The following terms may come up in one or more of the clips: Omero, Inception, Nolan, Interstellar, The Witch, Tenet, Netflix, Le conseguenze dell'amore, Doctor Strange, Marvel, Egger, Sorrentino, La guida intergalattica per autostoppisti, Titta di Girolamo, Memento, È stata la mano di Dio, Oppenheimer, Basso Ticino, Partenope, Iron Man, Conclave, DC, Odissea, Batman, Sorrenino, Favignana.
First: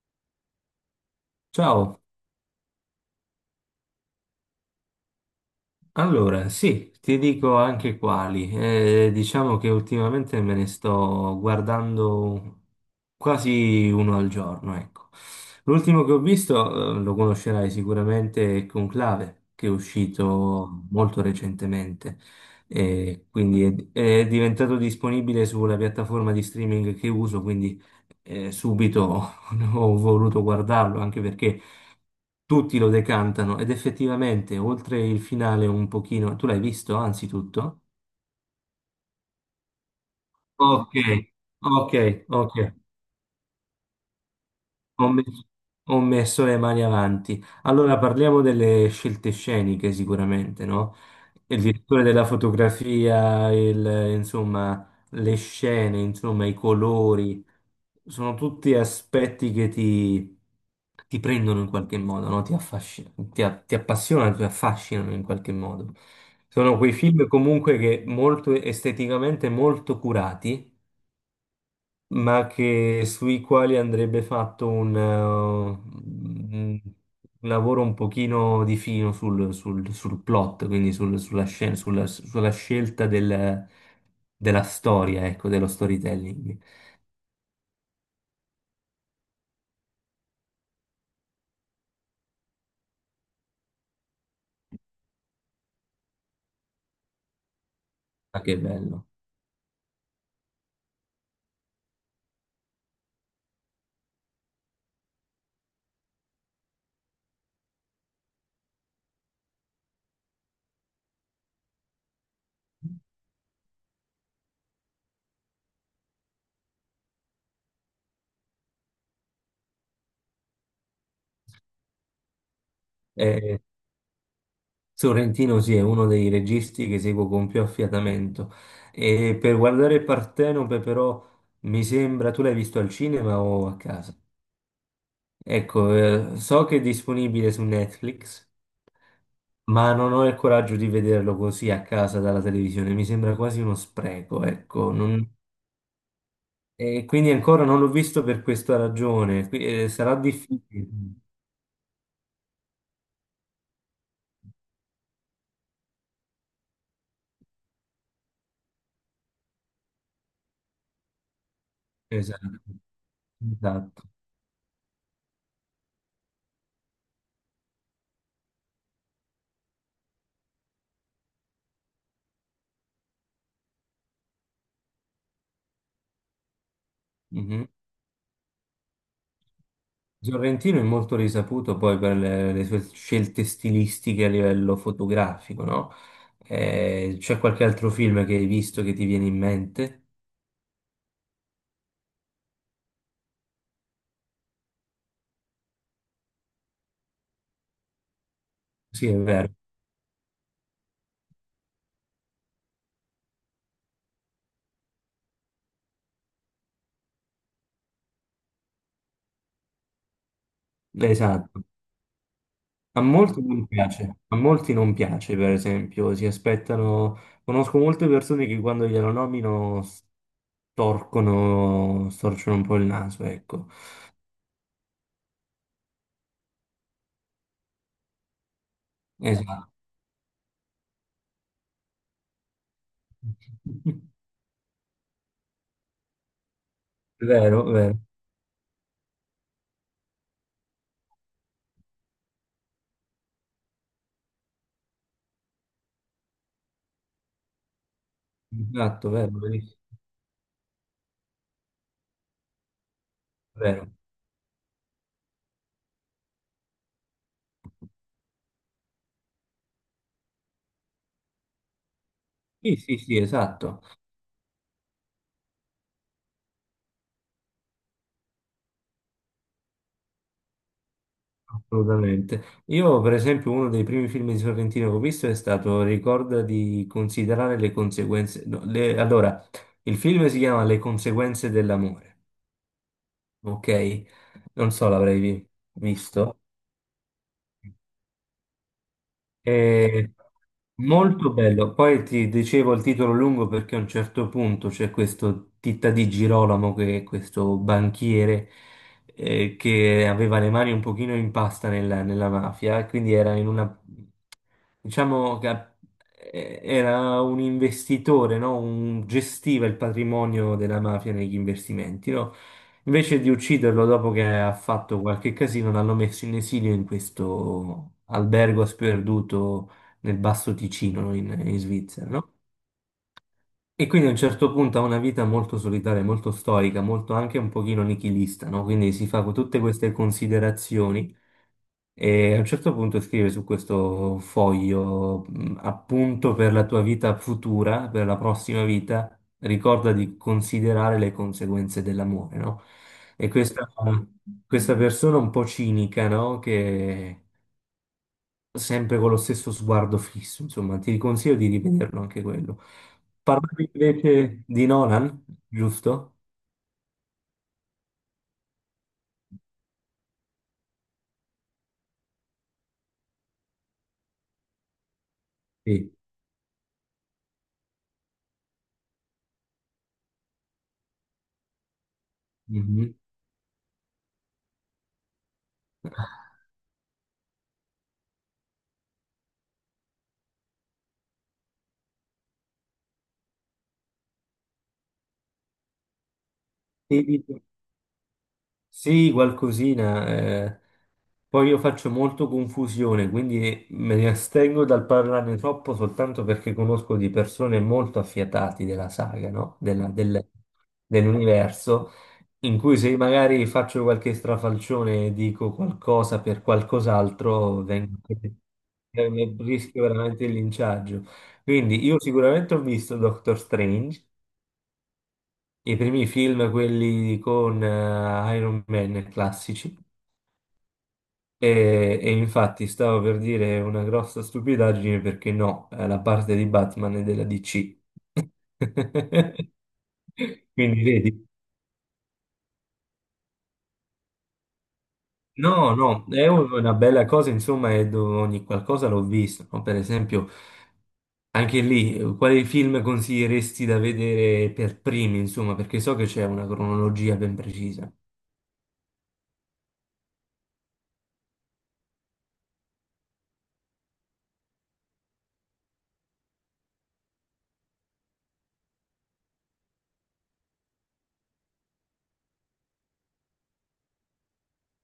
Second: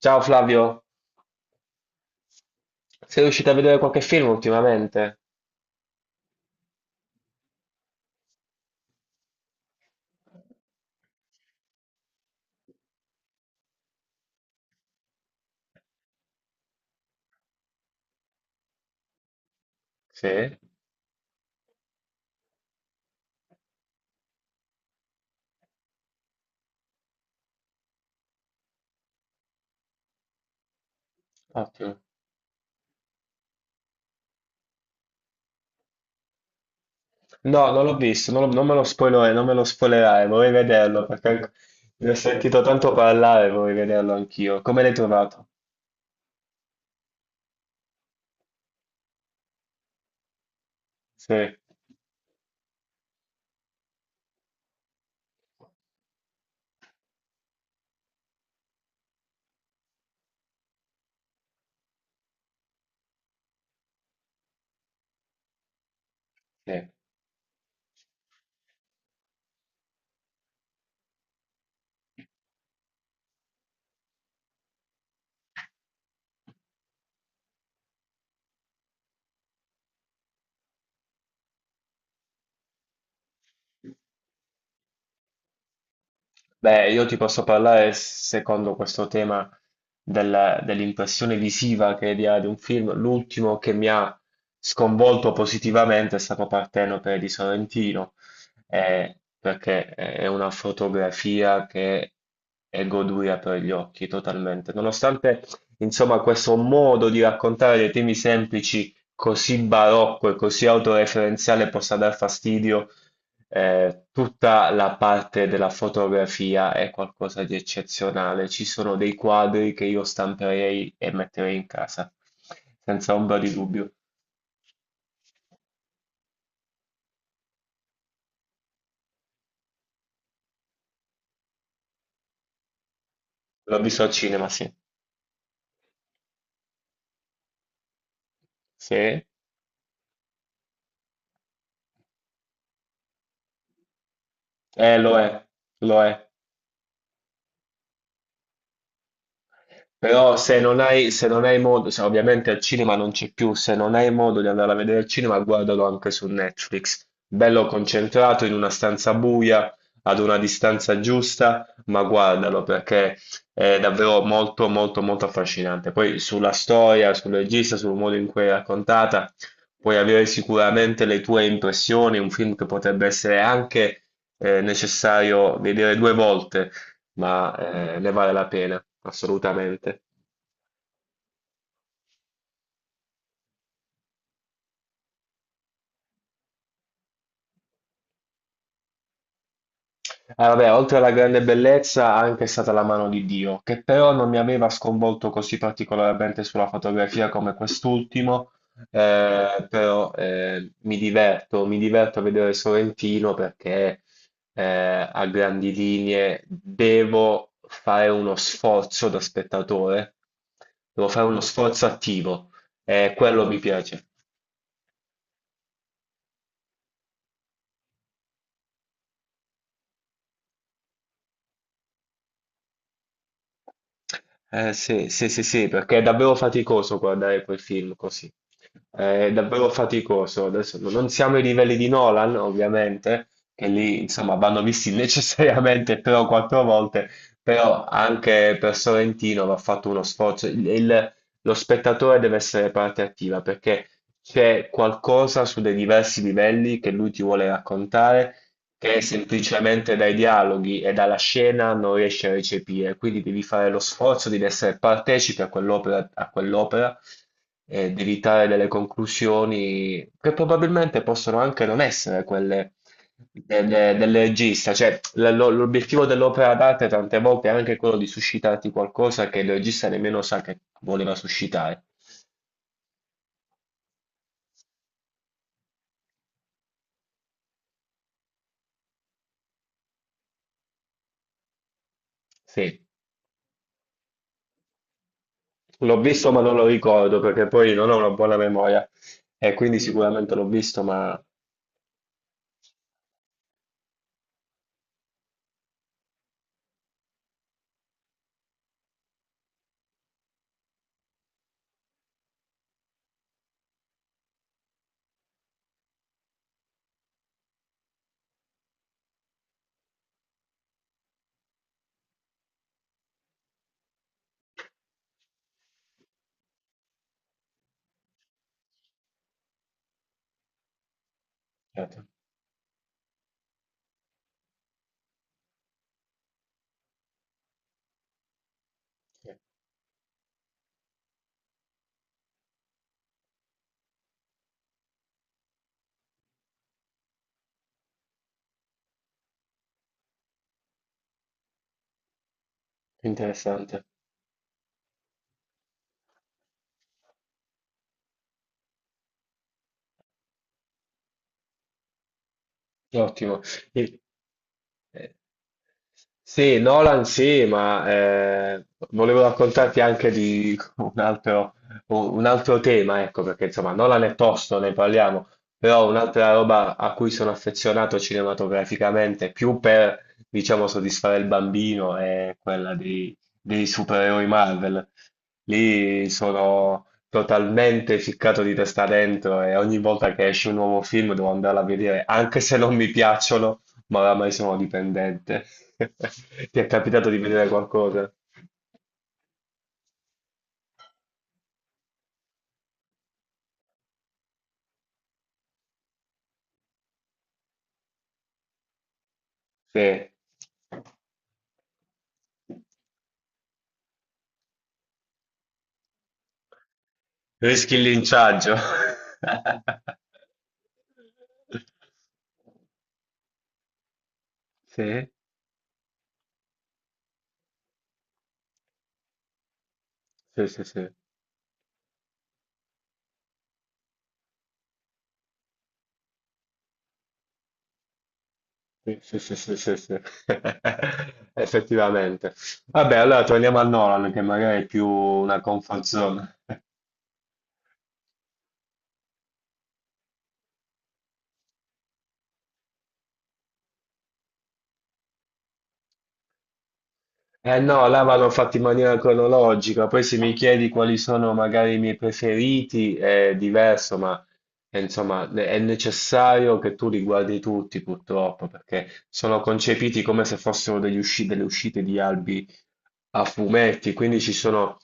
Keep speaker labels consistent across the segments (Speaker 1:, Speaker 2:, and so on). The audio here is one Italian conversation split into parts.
Speaker 1: Ciao Flavio,
Speaker 2: Ciao,
Speaker 1: sei riuscito a vedere qualche film ultimamente?
Speaker 2: allora sì, ti dico anche quali. Diciamo che ultimamente me ne sto guardando quasi uno al giorno, ecco. L'ultimo che ho visto, lo conoscerai sicuramente, è Conclave, che è
Speaker 1: Sì,
Speaker 2: uscito molto recentemente. E quindi è diventato disponibile sulla piattaforma di streaming che uso, quindi subito ho voluto guardarlo anche perché
Speaker 1: ottimo.
Speaker 2: tutti lo decantano ed effettivamente oltre il finale un pochino, tu l'hai visto
Speaker 1: No,
Speaker 2: anzitutto?
Speaker 1: non l'ho visto, non me lo spoilerare, non me lo spoilerai, vorrei
Speaker 2: Ok,
Speaker 1: vederlo perché
Speaker 2: ok,
Speaker 1: ne ho
Speaker 2: ok.
Speaker 1: sentito tanto parlare, vorrei vederlo anch'io. Come l'hai
Speaker 2: Ho
Speaker 1: trovato?
Speaker 2: messo, ho messo le mani avanti. Allora parliamo delle scelte sceniche sicuramente, no?
Speaker 1: Sì.
Speaker 2: Il direttore della fotografia, insomma, le scene, insomma, i colori, sono tutti aspetti ti prendono in qualche modo, no? Ti appassionano, ti affascinano in qualche modo. Sono
Speaker 1: Sì.
Speaker 2: quei film comunque che molto esteticamente molto curati ma che, sui quali andrebbe fatto un lavoro un pochino di fino sul plot, quindi sulla scelta della storia, ecco, dello storytelling.
Speaker 1: Beh, io ti posso parlare secondo questo tema dell'impressione visiva che dia ad un film. L'ultimo che mi ha sconvolto positivamente è stato Partenope di Sorrentino,
Speaker 2: Ma che bello.
Speaker 1: perché è una fotografia che è goduria per gli occhi totalmente. Nonostante, insomma, questo modo di raccontare dei temi semplici così barocco e così autoreferenziale possa dar fastidio. Tutta la parte della fotografia è qualcosa di eccezionale. Ci sono dei quadri che io stamperei e metterei in casa, senza ombra di
Speaker 2: Eh,
Speaker 1: dubbio.
Speaker 2: Sorrentino sì, è uno dei registi che seguo con più affiatamento. E per guardare Partenope però mi sembra, tu l'hai visto al cinema o a
Speaker 1: L'ho visto al
Speaker 2: casa?
Speaker 1: cinema, sì.
Speaker 2: Ecco, so che è disponibile su Netflix.
Speaker 1: Sì? Eh,
Speaker 2: Ma non ho il coraggio di vederlo così a casa dalla televisione, mi sembra quasi uno spreco, ecco.
Speaker 1: lo
Speaker 2: non-
Speaker 1: è, lo è.
Speaker 2: E quindi ancora non l'ho visto per questa ragione. Qui- sarà
Speaker 1: Però se non
Speaker 2: difficile.
Speaker 1: hai, se non hai modo, se ovviamente al cinema non c'è più, se non hai modo di andare a vedere il cinema, guardalo anche su Netflix. Bello concentrato in una stanza buia, ad una distanza giusta, ma
Speaker 2: Esatto,
Speaker 1: guardalo perché è
Speaker 2: esatto.
Speaker 1: davvero molto, molto, molto affascinante. Poi sulla storia, sul regista, sul modo in cui è raccontata, puoi avere sicuramente le tue impressioni, un film che potrebbe essere anche necessario vedere 2 volte, ma
Speaker 2: Mhm.
Speaker 1: ne vale la pena, assolutamente.
Speaker 2: Sorrentino è molto risaputo poi per le sue scelte stilistiche a livello fotografico, no? C'è qualche altro film che hai visto che ti viene in mente?
Speaker 1: Ah, vabbè, oltre alla grande bellezza, anche è stata la mano di Dio, che però non mi aveva sconvolto così particolarmente sulla fotografia come quest'ultimo,
Speaker 2: Sì, è vero.
Speaker 1: però mi diverto a vedere Sorrentino perché a grandi linee devo fare uno sforzo da spettatore, devo fare uno
Speaker 2: Esatto.
Speaker 1: sforzo attivo
Speaker 2: A
Speaker 1: e
Speaker 2: molti
Speaker 1: quello mi
Speaker 2: non
Speaker 1: piace.
Speaker 2: piace, a molti non piace, per esempio, si aspettano, conosco molte persone che quando glielo nomino storcono un po' il naso, ecco.
Speaker 1: Sì, sì, sì, sì, perché è davvero faticoso guardare quel film così. È davvero
Speaker 2: Esatto.
Speaker 1: faticoso. Adesso non siamo ai livelli di Nolan, ovviamente, che lì, insomma, vanno visti necessariamente 3 o 4 volte,
Speaker 2: Vero,
Speaker 1: però
Speaker 2: vero,
Speaker 1: anche per Sorrentino va fatto uno sforzo. Lo spettatore deve essere parte attiva perché c'è qualcosa su dei diversi livelli che lui ti vuole raccontare, che
Speaker 2: esatto, vero, verissimo,
Speaker 1: semplicemente dai dialoghi e dalla scena non riesci a recepire, quindi devi fare lo
Speaker 2: vero.
Speaker 1: sforzo di essere partecipe a quell'opera e devi trarre delle conclusioni che probabilmente possono anche non essere quelle
Speaker 2: Sì, sì, sì, esatto,
Speaker 1: del regista, cioè l'obiettivo dell'opera d'arte tante volte è anche quello di suscitarti qualcosa che il regista nemmeno sa che voleva suscitare.
Speaker 2: assolutamente. Io, per esempio, uno dei primi film di Sorrentino che ho visto è stato Ricorda di considerare le conseguenze. No, le- allora, il film si chiama Le conseguenze dell'amore.
Speaker 1: Sì,
Speaker 2: Ok, non so, l'avrei vi-
Speaker 1: l'ho visto ma
Speaker 2: visto.
Speaker 1: non lo ricordo perché poi non ho una buona memoria. E quindi
Speaker 2: E...
Speaker 1: sicuramente l'ho visto, ma
Speaker 2: Molto bello. Poi ti dicevo il titolo lungo perché a un certo punto c'è questo Titta di Girolamo, che è questo banchiere che aveva le mani un pochino in pasta nella mafia, e quindi era in una, diciamo che a- era un investitore, no? Un, gestiva il patrimonio della mafia negli investimenti, no? Invece di ucciderlo dopo che ha fatto qualche casino, l'hanno messo in esilio in questo albergo sperduto nel Basso Ticino, in
Speaker 1: certo,
Speaker 2: Svizzera, no? E quindi a un certo punto ha una vita molto solitaria, molto stoica, molto anche un pochino nichilista, no? Quindi si fa
Speaker 1: sì.
Speaker 2: tutte queste considerazioni e a un certo punto scrive su questo foglio, appunto per la tua vita futura, per la prossima vita, ricorda di considerare le conseguenze dell'amore, no? E
Speaker 1: Interessante,
Speaker 2: questa persona un po' cinica, no? Che sempre con lo stesso sguardo fisso, insomma, ti consiglio di rivederlo anche quello.
Speaker 1: ottimo.
Speaker 2: Parlavi
Speaker 1: E-
Speaker 2: invece di
Speaker 1: eh,
Speaker 2: Nolan, giusto?
Speaker 1: Sì, Nolan sì, ma volevo raccontarti anche di un altro, tema, ecco, perché insomma Nolan è tosto, ne parliamo, però
Speaker 2: Sì.
Speaker 1: un'altra roba a cui sono affezionato cinematograficamente, più per, diciamo, soddisfare il bambino, è quella
Speaker 2: Mhm.
Speaker 1: di dei supereroi Marvel. Lì sono totalmente ficcato di testa dentro e ogni volta che esce un nuovo film devo andarla a vedere, anche se non mi piacciono, ma oramai sono dipendente. Ti è capitato di
Speaker 2: Sì, sì,
Speaker 1: vedere qualcosa?
Speaker 2: Sì, qualcosina. Poi io faccio molto confusione, quindi me ne astengo dal parlarne troppo soltanto perché conosco di persone molto affiatati della saga, no?
Speaker 1: Sì.
Speaker 2: Dell'universo, in cui se magari faccio qualche strafalcione e dico qualcosa per qualcos'altro,
Speaker 1: Rischi il
Speaker 2: vengo...
Speaker 1: linciaggio.
Speaker 2: ne rischio veramente il linciaggio. Quindi io sicuramente ho visto Doctor Strange,
Speaker 1: Sì,
Speaker 2: i primi film, quelli con Iron Man classici.
Speaker 1: sì, sì, sì.
Speaker 2: E infatti stavo per dire una grossa stupidaggine perché no, la parte di Batman è della DC.
Speaker 1: Sì, sì, sì, sì, sì, sì.
Speaker 2: Quindi vedi,
Speaker 1: Effettivamente. Vabbè, allora torniamo a Nolan, che magari è più una
Speaker 2: no,
Speaker 1: comfort
Speaker 2: no, è
Speaker 1: zone.
Speaker 2: una bella cosa, insomma, e dove ogni qualcosa l'ho visto, no? Per esempio, anche lì, quali film consiglieresti da vedere per primi, insomma, perché so che c'è una cronologia ben
Speaker 1: Eh no,
Speaker 2: precisa.
Speaker 1: là vanno fatti in maniera cronologica, poi se mi chiedi quali sono magari i miei preferiti è diverso, ma insomma, è necessario che tu li guardi tutti purtroppo, perché sono concepiti come se fossero degli delle uscite di albi a fumetti, quindi ci sono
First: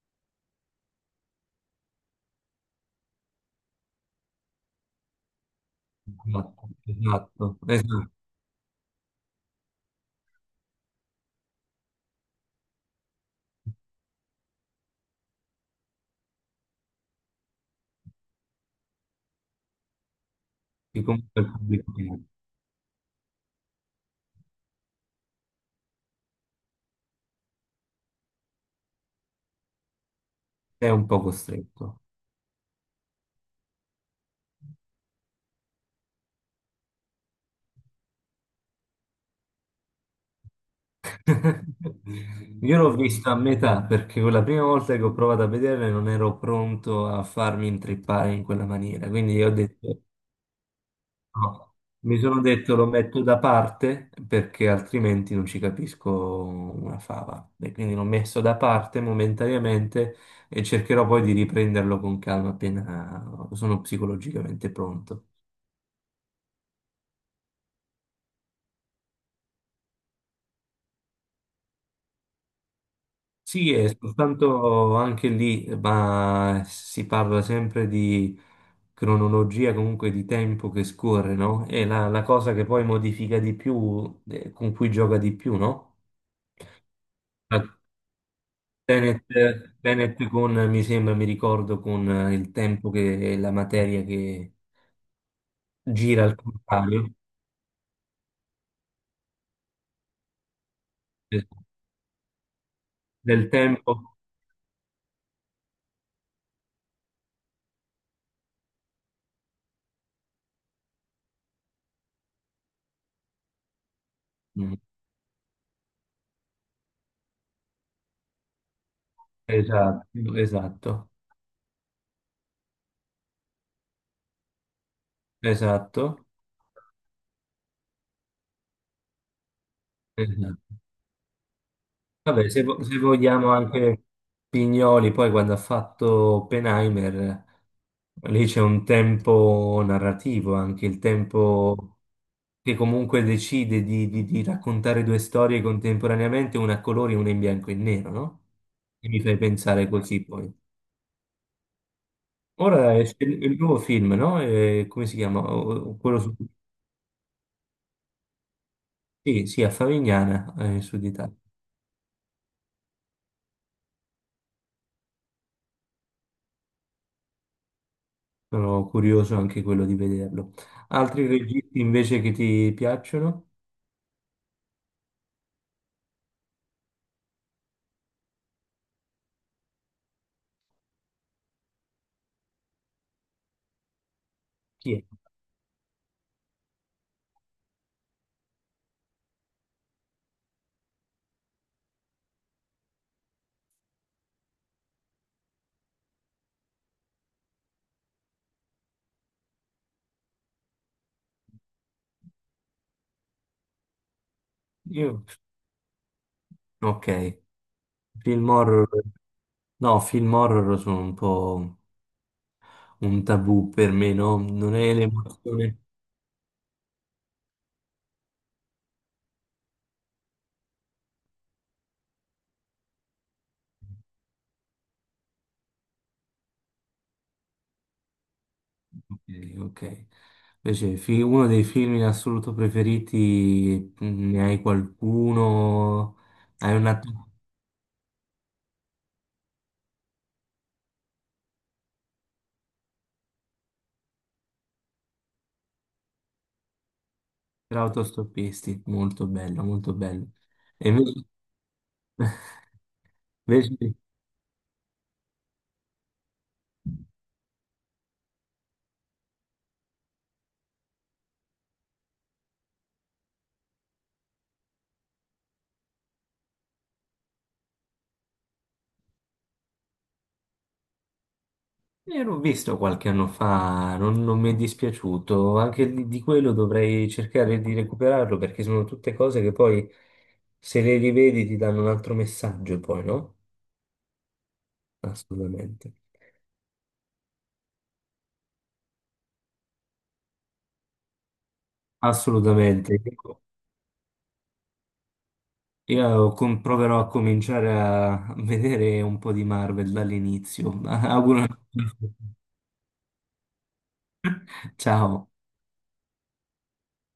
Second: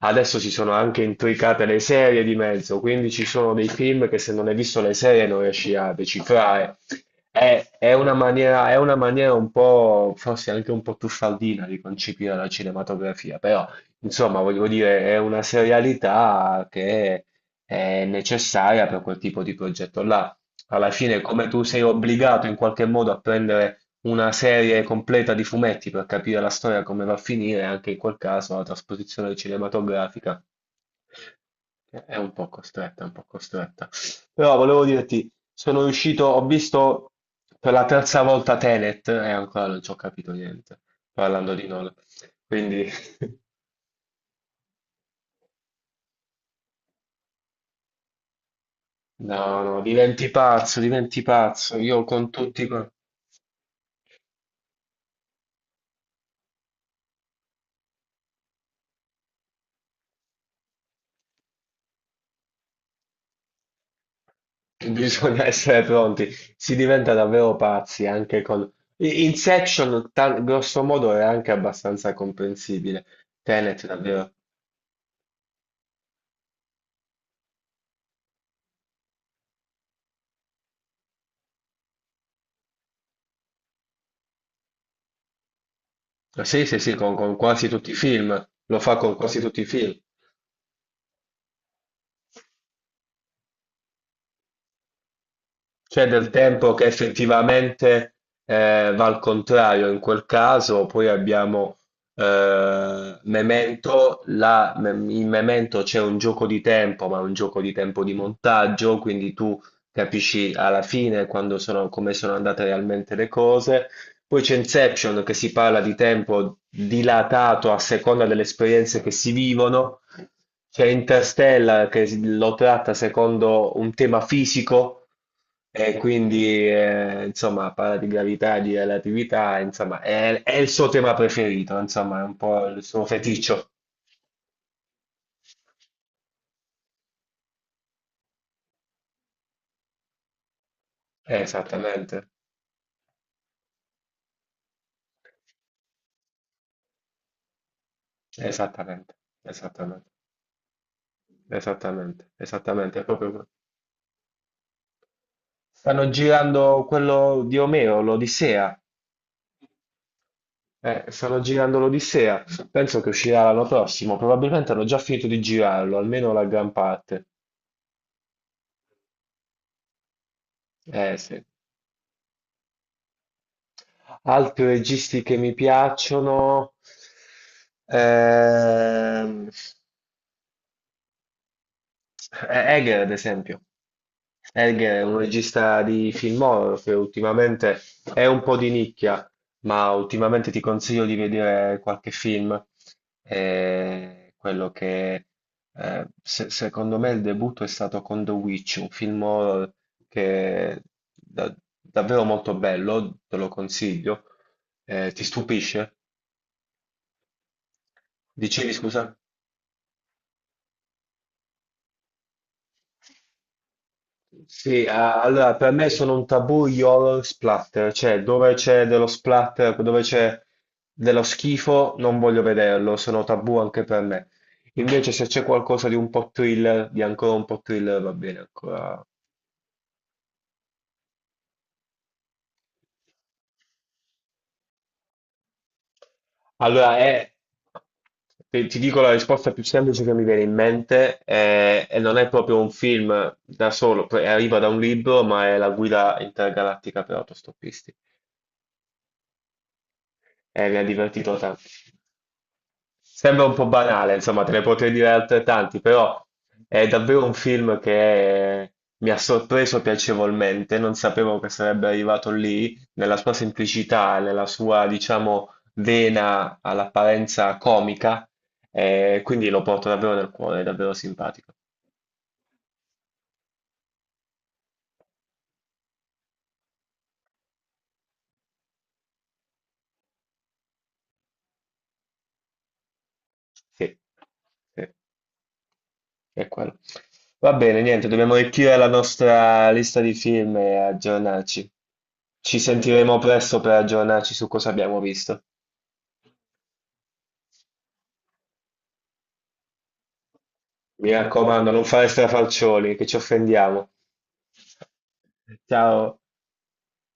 Speaker 1: adesso ci sono anche intricate le serie di mezzo, quindi ci sono dei film che se non hai visto le serie non riesci a
Speaker 2: Esatto,
Speaker 1: decifrare.
Speaker 2: esatto,
Speaker 1: È, è
Speaker 2: esatto,
Speaker 1: una maniera, è una maniera un po', forse anche un po' truffaldina di concepire la cinematografia, però insomma, voglio dire, è una serialità che è necessaria per quel tipo di progetto là. Alla
Speaker 2: che
Speaker 1: fine,
Speaker 2: comunque
Speaker 1: come
Speaker 2: il
Speaker 1: tu sei
Speaker 2: pubblico
Speaker 1: obbligato in qualche modo a prendere una serie completa di fumetti per capire la storia come va a finire, anche in quel caso la trasposizione cinematografica
Speaker 2: è un po' costretto.
Speaker 1: è un po' costretta, è un po' costretta. Però volevo dirti, sono riuscito, ho visto per la terza volta Tenet e ancora non ci ho capito niente, parlando di Nolan.
Speaker 2: Io
Speaker 1: Quindi,
Speaker 2: l'ho vista a metà perché quella prima volta che ho provato a vederla non ero pronto a farmi intrippare in quella maniera, quindi io ho
Speaker 1: no, no,
Speaker 2: detto,
Speaker 1: diventi
Speaker 2: no.
Speaker 1: pazzo, io
Speaker 2: Mi
Speaker 1: con
Speaker 2: sono
Speaker 1: tutti.
Speaker 2: detto lo metto da parte perché altrimenti non ci capisco una fava. E quindi l'ho messo da parte momentaneamente e cercherò poi di riprenderlo con calma appena sono psicologicamente pronto.
Speaker 1: Bisogna essere pronti, si diventa davvero pazzi anche con Inception, grosso modo, è anche abbastanza comprensibile.
Speaker 2: Sì,
Speaker 1: Tenet,
Speaker 2: e
Speaker 1: davvero.
Speaker 2: soltanto anche lì, ma si parla sempre di cronologia, comunque di tempo che scorre, no? È la cosa che poi modifica di più, con cui gioca di più, no?
Speaker 1: Sì, sì, sì, con
Speaker 2: La
Speaker 1: quasi tutti i film, lo fa con
Speaker 2: Tenet,
Speaker 1: quasi tutti i film.
Speaker 2: Tenet con, mi sembra, mi ricordo, con il tempo che è la materia che
Speaker 1: C'è
Speaker 2: gira
Speaker 1: del
Speaker 2: al
Speaker 1: tempo che
Speaker 2: contrario,
Speaker 1: effettivamente va al contrario in quel caso, poi
Speaker 2: eh,
Speaker 1: abbiamo
Speaker 2: del tempo.
Speaker 1: Memento, in Memento c'è un gioco di tempo, ma un gioco di tempo di montaggio, quindi tu capisci alla fine come sono andate realmente le cose. Poi c'è
Speaker 2: Mm,
Speaker 1: Inception che si parla di tempo dilatato a seconda delle esperienze che si vivono,
Speaker 2: Esatto,
Speaker 1: c'è
Speaker 2: esatto,
Speaker 1: Interstellar che lo tratta secondo un tema fisico, e
Speaker 2: esatto,
Speaker 1: quindi insomma parla di gravità, di relatività, insomma è
Speaker 2: esatto.
Speaker 1: il suo tema preferito, insomma è un
Speaker 2: Vabbè, se,
Speaker 1: po' il
Speaker 2: vo- se
Speaker 1: suo
Speaker 2: vogliamo
Speaker 1: feticcio.
Speaker 2: anche Pignoli, poi quando ha fatto Oppenheimer, lì c'è un tempo narrativo, anche il
Speaker 1: Eh,
Speaker 2: tempo
Speaker 1: Esattamente,
Speaker 2: che comunque decide di, di raccontare due storie contemporaneamente, una a colori e una in bianco e nero, no? E
Speaker 1: esattamente,
Speaker 2: mi fai pensare
Speaker 1: esattamente,
Speaker 2: così poi.
Speaker 1: esattamente,
Speaker 2: Ora
Speaker 1: esattamente, è
Speaker 2: esce
Speaker 1: proprio
Speaker 2: il
Speaker 1: quello.
Speaker 2: il nuovo film, no? Come si chiama? O-
Speaker 1: Stanno
Speaker 2: Quello su...
Speaker 1: girando quello di Omero, l'Odissea.
Speaker 2: Sì, sì, a Favignana,
Speaker 1: Eh,
Speaker 2: Sud Italia.
Speaker 1: stanno girando l'Odissea, penso che uscirà l'anno prossimo, probabilmente hanno già finito di girarlo, almeno la gran parte.
Speaker 2: Sono curioso anche quello di vederlo. Altri
Speaker 1: Sì.
Speaker 2: registi invece che ti piacciono?
Speaker 1: Altri registi che mi piacciono, ehm, Eh, Egger, ad esempio. Egger è
Speaker 2: Sì,
Speaker 1: un regista di film horror che ultimamente è un po' di nicchia, ma ultimamente ti consiglio di vedere qualche film. Quello che se- secondo me il debutto è stato con The Witch, un film horror che è da- davvero molto bello, te lo consiglio. Ti
Speaker 2: io-
Speaker 1: stupisce?
Speaker 2: Ok, film
Speaker 1: Dicevi
Speaker 2: horror,
Speaker 1: scusa?
Speaker 2: no, film horror sono un po' un tabù per me, no? Non
Speaker 1: Sì,
Speaker 2: è
Speaker 1: allora per
Speaker 2: l'emozione.
Speaker 1: me sono un tabù gli horror splatter, cioè dove c'è dello splatter, dove c'è dello schifo, non voglio vederlo, sono tabù anche per me. Invece se c'è qualcosa di un po' thriller, di ancora un po' thriller, va bene ancora.
Speaker 2: Ok, ok. Invece, fi- uno dei film in assoluto preferiti, mm, ne hai qualcuno? Hai
Speaker 1: Allora,
Speaker 2: una
Speaker 1: ti dico la risposta più semplice che mi viene in mente, e non è proprio un film da solo, poi arriva da un libro, ma è La guida intergalattica per
Speaker 2: per
Speaker 1: autostoppisti.
Speaker 2: autostoppisti, molto bello, molto bello.
Speaker 1: E mi ha
Speaker 2: E invece,
Speaker 1: divertito tanto. Sembra un po'
Speaker 2: invece
Speaker 1: banale, insomma, te ne potrei dire altrettanti, però è davvero un film che mi ha sorpreso piacevolmente. Non sapevo che sarebbe arrivato lì, nella sua semplicità, nella sua, diciamo, vena all'apparenza comica, e quindi lo porto davvero nel cuore, è davvero simpatico.
Speaker 2: Io l'ho visto qualche anno fa, non, non mi è dispiaciuto, anche di quello dovrei cercare di recuperarlo perché sono tutte cose che poi se le rivedi ti danno un altro messaggio poi, no?
Speaker 1: Sì, sì,
Speaker 2: Assolutamente.
Speaker 1: è quello. Va bene, niente, dobbiamo arricchire la nostra lista di film e aggiornarci. Ci
Speaker 2: Assolutamente.
Speaker 1: sentiremo
Speaker 2: Ecco,
Speaker 1: presto per aggiornarci su cosa abbiamo visto.
Speaker 2: Io com- proverò a cominciare a vedere un po' di Marvel dall'inizio.
Speaker 1: Mi
Speaker 2: Auguro.
Speaker 1: raccomando, non fare strafalcioni, che ci offendiamo.
Speaker 2: Ciao.
Speaker 1: Ciao.